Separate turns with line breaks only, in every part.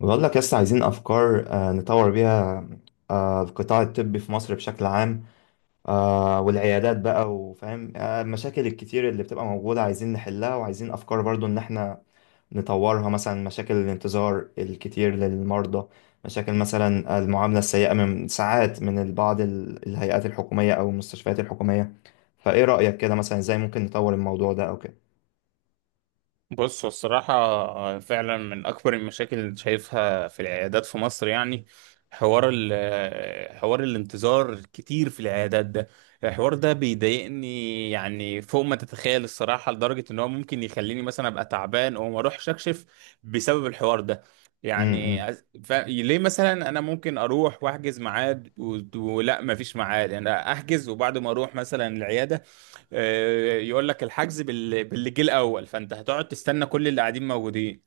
بقول لك لسه عايزين أفكار، نطور بيها. القطاع الطبي في مصر بشكل عام. والعيادات بقى، وفاهم المشاكل الكتير اللي بتبقى موجودة. عايزين نحلها، وعايزين أفكار برضو إن إحنا نطورها. مثلا مشاكل الانتظار الكتير للمرضى، مشاكل مثلا المعاملة السيئة من ساعات من بعض الهيئات الحكومية أو المستشفيات الحكومية. فإيه رأيك كده مثلا؟ إزاي ممكن نطور الموضوع ده أو كده؟
بص، هو الصراحة فعلا من أكبر المشاكل اللي شايفها في العيادات في مصر، يعني حوار ال حوار الانتظار كتير في العيادات ده. الحوار ده بيضايقني يعني فوق ما تتخيل الصراحة، لدرجة إن هو ممكن يخليني مثلا أبقى تعبان أو ما أروحش أكشف بسبب الحوار ده. يعني
م.
ليه مثلا أنا ممكن أروح وأحجز ميعاد ولا مفيش ميعاد؟ يعني أحجز وبعد ما أروح مثلا العيادة، يقول لك الحجز باللي جه الاول، فانت هتقعد تستنى كل اللي قاعدين موجودين.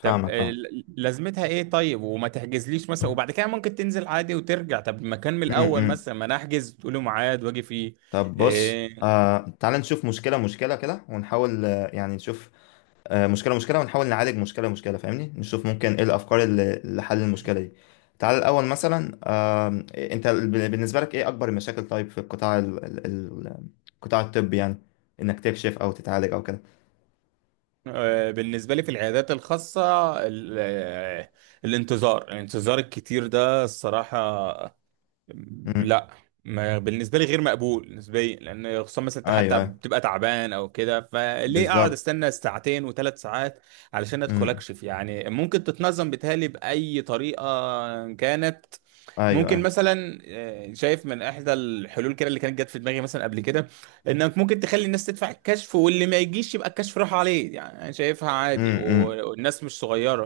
طب
فاهمك، فاهم.
لازمتها ايه طيب؟ وما تحجزليش مثلا وبعد كده ممكن تنزل عادي وترجع. طب ما كان من
م-
الاول
م.
مثلا، ما انا احجز تقولي ميعاد واجي فيه.
طب بص.
آه،
تعال نشوف مشكلة مشكلة كده، ونحاول يعني نشوف. مشكلة مشكلة، ونحاول نعالج مشكلة مشكلة، فاهمني. نشوف ممكن ايه الأفكار اللي لحل المشكلة دي. تعال الأول مثلا. انت بالنسبة لك ايه أكبر المشاكل طيب في القطاع القطاع الطبي يعني، انك تكشف او تتعالج او كده.
بالنسبه لي في العيادات الخاصه، ال- آه، الانتظار الكتير ده الصراحه،
امم.
لا، ما بالنسبه لي غير مقبول. بالنسبه لي لان خصوصا مثلا انت
ايوه،
حتى
ايوه،
بتبقى تعبان او كده، فليه اقعد
بالظبط.
استنى ساعتين و3 ساعات علشان ادخل
امم.
اكشف؟ يعني ممكن تتنظم، بتهيألي باي طريقه كانت.
ايوه،
ممكن
ايوه.
مثلا، شايف من احدى الحلول كده اللي كانت جت في دماغي مثلا قبل كده، انك ممكن تخلي الناس تدفع الكشف، واللي ما يجيش يبقى الكشف راح عليه. يعني انا شايفها عادي،
امم.
والناس مش صغيره،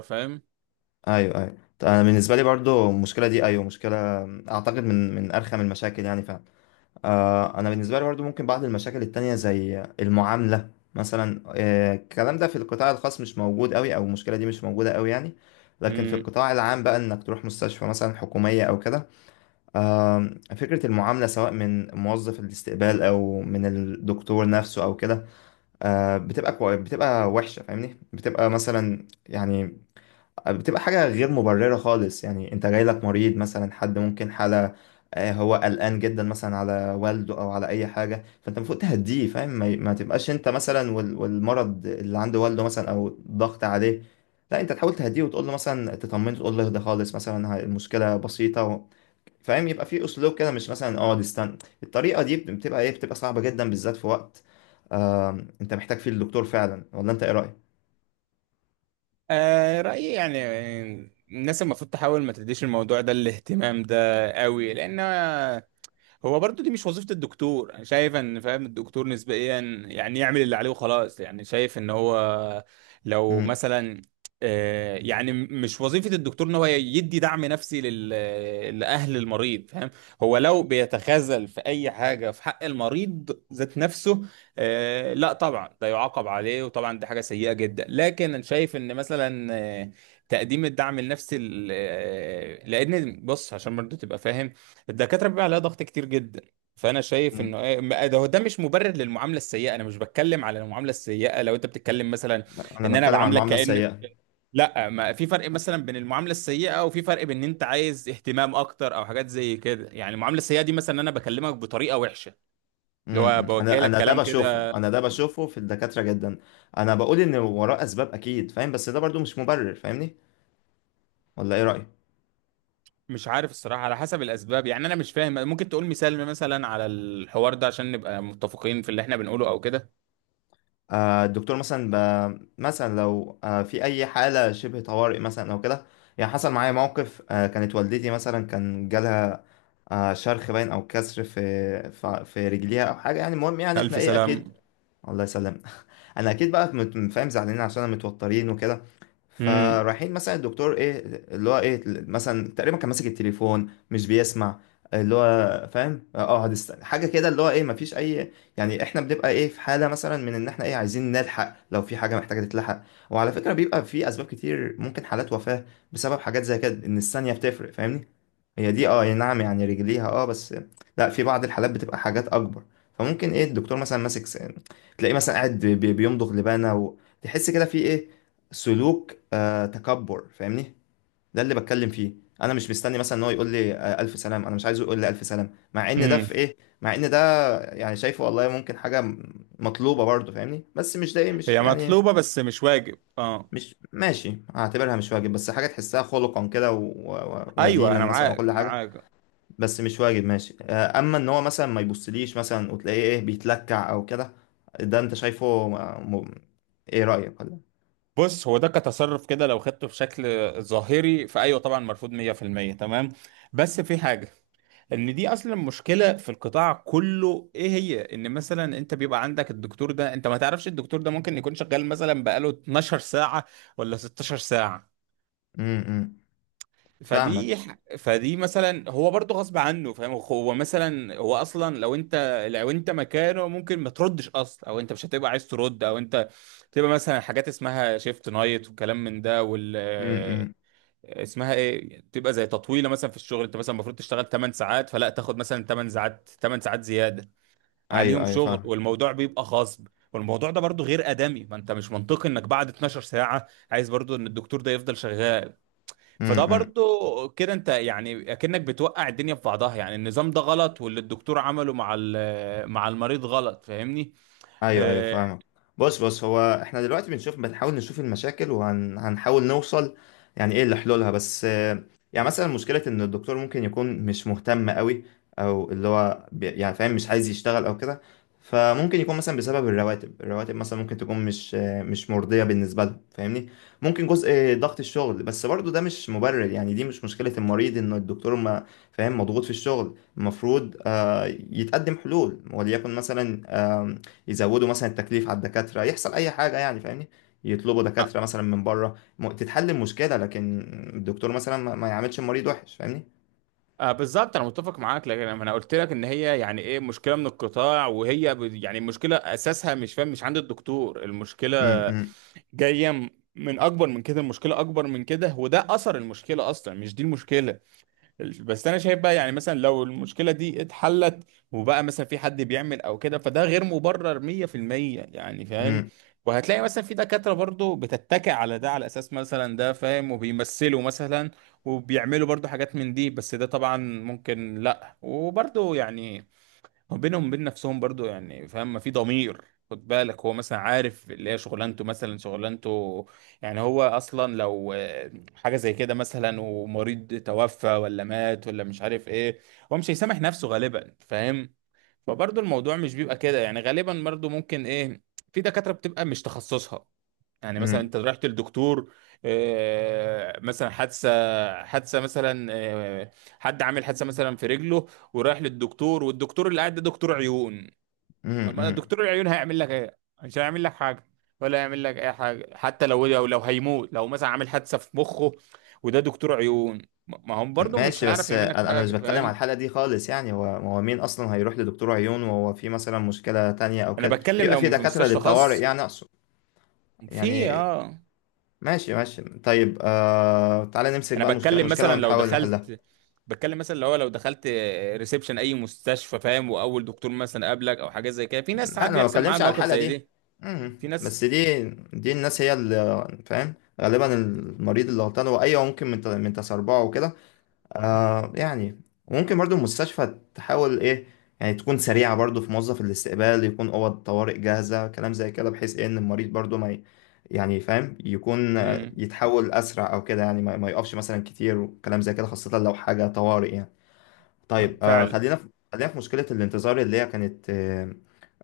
ايوه، ايوه، طيب. انا بالنسبة لي برضو المشكلة دي، ايوه، مشكلة. اعتقد من ارخم المشاكل يعني فعلا. انا بالنسبه لي برضو ممكن بعض المشاكل التانية زي المعامله مثلا. الكلام ده في القطاع الخاص مش موجود قوي، او المشكله دي مش موجوده قوي يعني. لكن في
فاهم؟
القطاع العام بقى، انك تروح مستشفى مثلا حكوميه او كده. آه، فكره المعامله، سواء من موظف الاستقبال او من الدكتور نفسه او كده. بتبقى كوي، بتبقى وحشه، فاهمني، بتبقى مثلا يعني. بتبقى حاجة غير مبررة خالص يعني. انت جاي لك مريض مثلا، حد ممكن حالة. هو قلقان جدا مثلا على والده او على اي حاجة. فانت المفروض تهديه، فاهم، ما تبقاش انت مثلا، والمرض اللي عند والده مثلا او ضغط عليه. لا، انت تحاول تهديه، وتقول له مثلا، تطمنه، تقول له اهدى خالص مثلا. المشكلة بسيطة. فاهم. يبقى في اسلوب كده، مش مثلا اقعد استنى. الطريقة دي بتبقى ايه، بتبقى صعبة جدا، بالذات في وقت انت محتاج فيه الدكتور فعلا. ولا انت ايه رأيك؟
آه رأيي يعني، الناس المفروض تحاول ما تديش الموضوع ده الاهتمام ده قوي، لأن هو برضو دي مش وظيفة الدكتور. انا شايف ان، فاهم، الدكتور نسبيا يعني يعمل اللي عليه وخلاص. يعني شايف ان هو لو
مم.
مثلا، مش وظيفة الدكتور ان هو يدي دعم نفسي لأهل المريض، فاهم؟ هو لو بيتخاذل في اي حاجة في حق المريض ذات نفسه، لا طبعا ده يعاقب عليه وطبعا دي حاجة سيئة جدا. لكن انا شايف ان مثلا، تقديم الدعم النفسي لان بص، عشان برضو تبقى فاهم، الدكاترة بيبقى عليها ضغط كتير جدا. فأنا شايف
مم.
إنه إيه ما- ده هو ده مش مبرر للمعاملة السيئة. أنا مش بتكلم على المعاملة السيئة لو أنت بتتكلم مثلا
لا، انا
إن أنا
بتكلم عن
بعاملك
المعاملة
كأنك،
السيئة.
لا، ما في فرق مثلا بين المعاملة السيئة، وفي فرق بين إن أنت عايز اهتمام أكتر أو حاجات زي كده. يعني المعاملة السيئة دي مثلا إن أنا بكلمك بطريقة وحشة، اللي
امم.
هو
امم.
بوجه
انا
لك
انا ده
كلام
بشوفه،
كده.
انا ده بشوفه في الدكاترة جدا. انا بقول ان وراه اسباب اكيد، فاهم، بس ده برضو مش مبرر، فاهمني. ولا ايه رأيك؟
مش عارف الصراحة على حسب الأسباب، يعني أنا مش فاهم. ممكن تقول مثال مثلا على الحوار ده عشان نبقى متفقين في اللي إحنا بنقوله أو كده.
الدكتور مثلا مثلا لو في اي حالة شبه طوارئ مثلا او كده. يعني حصل معايا موقف. كانت والدتي مثلا كان جالها شرخ باين او كسر في في رجليها او حاجة يعني. المهم يعني احنا،
ألف
ايه، اكيد.
سلام.
الله يسلم. انا اكيد بقى فاهم زعلانين، عشان أنا متوترين وكده. فرايحين مثلا الدكتور، ايه، اللي هو، ايه، مثلا تقريبا كان ماسك التليفون، مش بيسمع. اللي هو، فاهم، اقعد استنى حاجه كده. اللي هو، ايه، مفيش اي يعني. احنا بنبقى، ايه، في حاله مثلا، من ان احنا، ايه، عايزين نلحق لو في حاجه محتاجه تتلحق. وعلى فكره، بيبقى في اسباب كتير، ممكن حالات وفاه بسبب حاجات زي كده، ان الثانيه بتفرق، فاهمني. هي دي، اه، يعني نعم، يعني رجليها، اه، بس. لا، في بعض الحالات بتبقى حاجات اكبر. فممكن، ايه، الدكتور مثلا ماسك تلاقيه مثلا قاعد بيمضغ لبانه. وتحس كده في، ايه، سلوك تكبر، فاهمني. ده اللي بتكلم فيه. انا مش مستني مثلا ان هو يقول لي الف سلام. انا مش عايزه يقول لي الف سلام، مع ان ده
امم،
في، ايه، مع ان ده يعني شايفه والله، ممكن حاجه مطلوبه برضه، فاهمني. بس مش ده، ايه، مش
هي
يعني،
مطلوبة بس مش واجب، اه.
مش ماشي، هعتبرها مش واجب، بس حاجه تحسها خلقا كده
ايوه
ودينا
انا
مثلا
معاك،
وكل حاجه.
معاك.
بس مش واجد ماشي. اما ان هو مثلا ما يبصليش مثلا، وتلاقيه، ايه، بيتلكع او كده. ده انت شايفه. ايه رأيك ولا؟
بص، هو ده كتصرف كده لو خدته في شكل ظاهري، فايوه طبعا مرفوض 100%، تمام. بس في حاجة، ان دي اصلا مشكلة في القطاع كله. ايه هي؟ ان مثلا انت بيبقى عندك الدكتور ده، انت ما تعرفش، الدكتور ده ممكن يكون شغال مثلا بقاله 12 ساعة ولا 16 ساعة.
امم. إمم. فاهمك.
فدي فدي مثلا هو برضه غصب عنه، فاهم؟ هو مثلا، هو اصلا لو انت، لو انت مكانه ممكن ما تردش اصلا، او انت مش هتبقى عايز ترد، او انت تبقى مثلا حاجات اسمها شيفت نايت والكلام من ده، وال
امم.
آه،
إمم.
اسمها ايه، تبقى زي تطويله مثلا في الشغل. انت مثلا المفروض تشتغل 8 ساعات، فلا تاخد مثلا 8 ساعات 8 ساعات زياده عليهم
ايوه، ايوه،
شغل.
فاهم.
والموضوع بيبقى غصب، والموضوع ده برضه غير ادمي. ما انت مش منطقي انك بعد 12 ساعه عايز برضه ان الدكتور ده يفضل شغال.
امم.
فده
إمم.
برضو كده انت يعني اكنك بتوقع الدنيا في بعضها. يعني النظام ده غلط، واللي الدكتور عمله مع مع المريض غلط، فاهمني؟
ايوه، ايوه،
آه
فاهمك. بص، بص، هو احنا دلوقتي بنشوف، نشوف المشاكل، وهنحاول نوصل يعني، ايه، لحلولها. بس يعني مثلا، مشكلة إن الدكتور ممكن يكون مش مهتم قوي، أو اللي هو يعني فاهم، مش عايز يشتغل أو كده. فممكن يكون مثلا بسبب الرواتب مثلا ممكن تكون مش مرضية بالنسبة لهم، فاهمني. ممكن جزء ضغط الشغل، بس برضو ده مش مبرر يعني. دي مش مشكلة المريض إن الدكتور ما، فاهم، مضغوط في الشغل. المفروض يتقدم حلول، وليكن مثلا آم، يزودوا مثلا التكليف على الدكاترة، يحصل أي حاجة يعني، فاهمني. يطلبوا
آه
دكاترة مثلا من بره، تتحل المشكلة. لكن الدكتور مثلا ما يعملش المريض وحش، فاهمني.
بالظبط، انا متفق معاك. لكن انا قلت لك ان هي يعني ايه، مشكله من القطاع، وهي يعني المشكله اساسها مش، فاهم، مش عند الدكتور المشكله.
أمم. أمم.
جايه من اكبر من كده. المشكله اكبر من كده، وده اثر المشكله، اصلا مش دي المشكله. بس انا شايف بقى يعني مثلا لو المشكله دي اتحلت وبقى مثلا في حد بيعمل او كده، فده غير مبرر 100%، يعني فاهم؟ وهتلاقي مثلا في دكاتره برضو بتتكئ على ده، على اساس مثلا ده، فاهم، وبيمثلوا مثلا، وبيعملوا برضو حاجات من دي. بس ده طبعا ممكن لا، وبرضو يعني هو بينهم وبين نفسهم برضو، يعني فاهم، ما في ضمير. خد بالك هو مثلا عارف اللي هي شغلانته، مثلا شغلانته يعني. هو اصلا لو حاجه زي كده مثلا، ومريض توفى ولا مات ولا مش عارف ايه، هو مش هيسامح نفسه غالبا، فاهم؟ فبرضو الموضوع مش بيبقى كده. يعني غالبا برضو ممكن ايه، في دكاتره بتبقى مش تخصصها. يعني مثلا
أمم.
انت رحت للدكتور، آه، مثلا حادثه حادثه مثلا آه، حد عامل حادثه مثلا في رجله، ورايح للدكتور، والدكتور اللي قاعد ده دكتور عيون.
أمم.
أما
أمم.
دكتور العيون هيعمل لك ايه؟ مش هيعمل لك حاجه، ولا هيعمل لك اي حاجه، حتى لو هيموت، لو مثلا عامل حادثه في مخه وده دكتور عيون، ما هم برضه مش
ماشي،
هيعرف
بس
يعمل لك
أنا مش
حاجه،
بتكلم على
فاهم؟
الحالة دي خالص يعني. هو مين اصلا هيروح لدكتور عيون وهو في مثلا مشكلة تانية او
انا
كده؟
بتكلم
بيبقى في
لو في
دكاترة
مستشفى
للطوارئ،
خاص،
يعني اقصد.
في
يعني
اه.
ماشي، ماشي، طيب. تعالى نمسك
انا
بقى مشكلة
بتكلم
مشكلة،
مثلا لو
ونحاول نحلها.
دخلت، بتكلم مثلا لو دخلت ريسبشن اي مستشفى، فاهم، واول دكتور مثلا قابلك او حاجه زي كده. في ناس
لا،
ساعات
انا ما
بيحصل معاها
بتكلمش على
المواقف
الحالة
زي
دي.
دي، في
أمم.
ناس.
بس دي الناس هي اللي، فاهم، غالبا المريض اللي غلطان هو. ايوه، ممكن من تسربعه وكده. يعني ممكن برضو المستشفى تحاول، ايه، يعني تكون سريعة برضو. في موظف الاستقبال، يكون أوض طوارئ جاهزة، كلام زي كده، بحيث، ايه، ان المريض برضو ما يعني فاهم، يكون
مم.
يتحول أسرع أو كده يعني. ما يقفش مثلا كتير، وكلام زي كده، خاصة لو حاجة طوارئ يعني.
آه،
طيب.
فعلا.
خلينا في مشكلة الانتظار اللي هي كانت آه،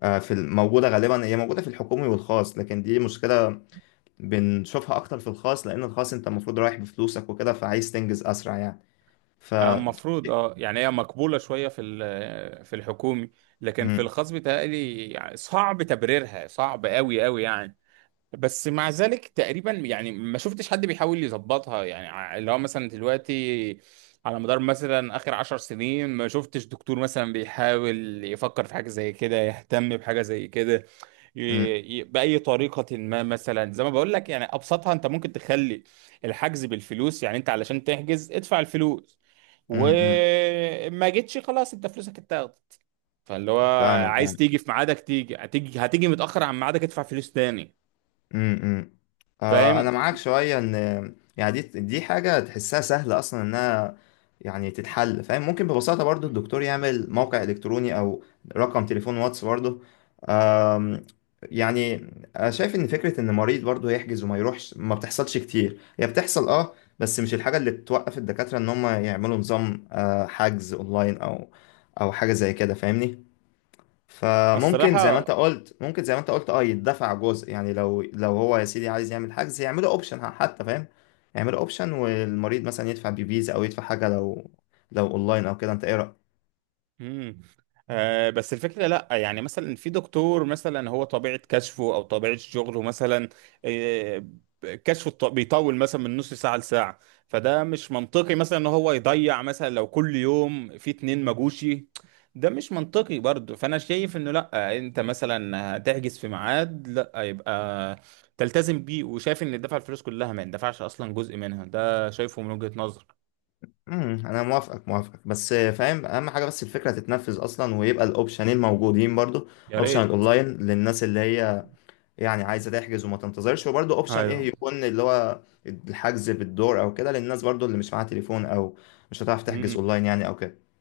آه، في الموجودة غالبا. هي موجودة في الحكومي والخاص، لكن دي مشكلة بنشوفها أكتر في الخاص، لأن الخاص أنت المفروض رايح بفلوسك وكده، فعايز تنجز أسرع يعني. ف
آه، المفروض اه، يعني هي مقبولة شوية في الحكومي، لكن في الخاص بيتهيألي يعني صعب تبريرها، صعب قوي قوي يعني. بس مع ذلك تقريبا يعني ما شفتش حد بيحاول يظبطها، يعني اللي هو مثلا دلوقتي، على مدار مثلا اخر 10 سنين، ما شفتش دكتور مثلا بيحاول يفكر في حاجة زي كده، يهتم بحاجة زي كده، ي-
امم.
بأي طريقة. ما مثلا زي ما بقول لك يعني، أبسطها، أنت ممكن تخلي الحجز بالفلوس. يعني أنت علشان تحجز ادفع الفلوس،
امم.
وما جيتش، خلاص، أنت فلوسك اتاخدت. فاللي هو
فاهمك.
عايز تيجي في ميعادك تيجي، هتيجي متأخر عن ميعادك، ادفع فلوس تاني،
امم.
فاهم؟
انا معاك شويه، ان يعني دي حاجه تحسها سهله اصلا، انها يعني تتحل، فاهم. ممكن ببساطه برضو الدكتور يعمل موقع الكتروني، او رقم تليفون واتس برضو. آم، يعني أنا شايف ان فكره ان مريض برضو يحجز وما يروحش، ما بتحصلش كتير. هي بتحصل، اه، بس مش الحاجه اللي بتوقف الدكاتره ان هم يعملوا نظام حجز اونلاين، او حاجه زي كده، فاهمني. فممكن
الصراحة.
زي ما انت قلت، اه، يدفع جزء يعني، لو هو يا سيدي عايز يعمل حجز، يعمله اوبشن حتى، فاهم. يعمله اوبشن، والمريض مثلا يدفع بفيزا، او يدفع حاجه لو اونلاين او كده. انت ايه رايك؟
مم. آه، بس الفكرة لأ، يعني مثلا في دكتور مثلا هو طبيعة كشفه أو طبيعة شغله مثلا، آه، بيطول مثلا من نص ساعة لساعة، فده مش منطقي مثلا إن هو يضيع مثلا لو كل يوم في اتنين مجوشي. ده مش منطقي برضه. فأنا شايف إنه لأ، أنت مثلا هتحجز في ميعاد لأ، يبقى تلتزم بيه. وشايف إن دفع الفلوس كلها ما يندفعش أصلا، جزء منها، ده شايفه من وجهة نظر.
امم. انا موافقك، موافقك، بس، فاهم، اهم حاجه بس الفكره تتنفذ اصلا، ويبقى الاوبشنين موجودين برضو.
يا
اوبشن
ريت.
الاونلاين للناس اللي هي يعني عايزه تحجز وما تنتظرش، وبرضو اوبشن، ايه،
أيوه.
يكون اللي هو الحجز بالدور او كده، للناس برضو اللي مش معاها تليفون او مش هتعرف تحجز اونلاين يعني او كده.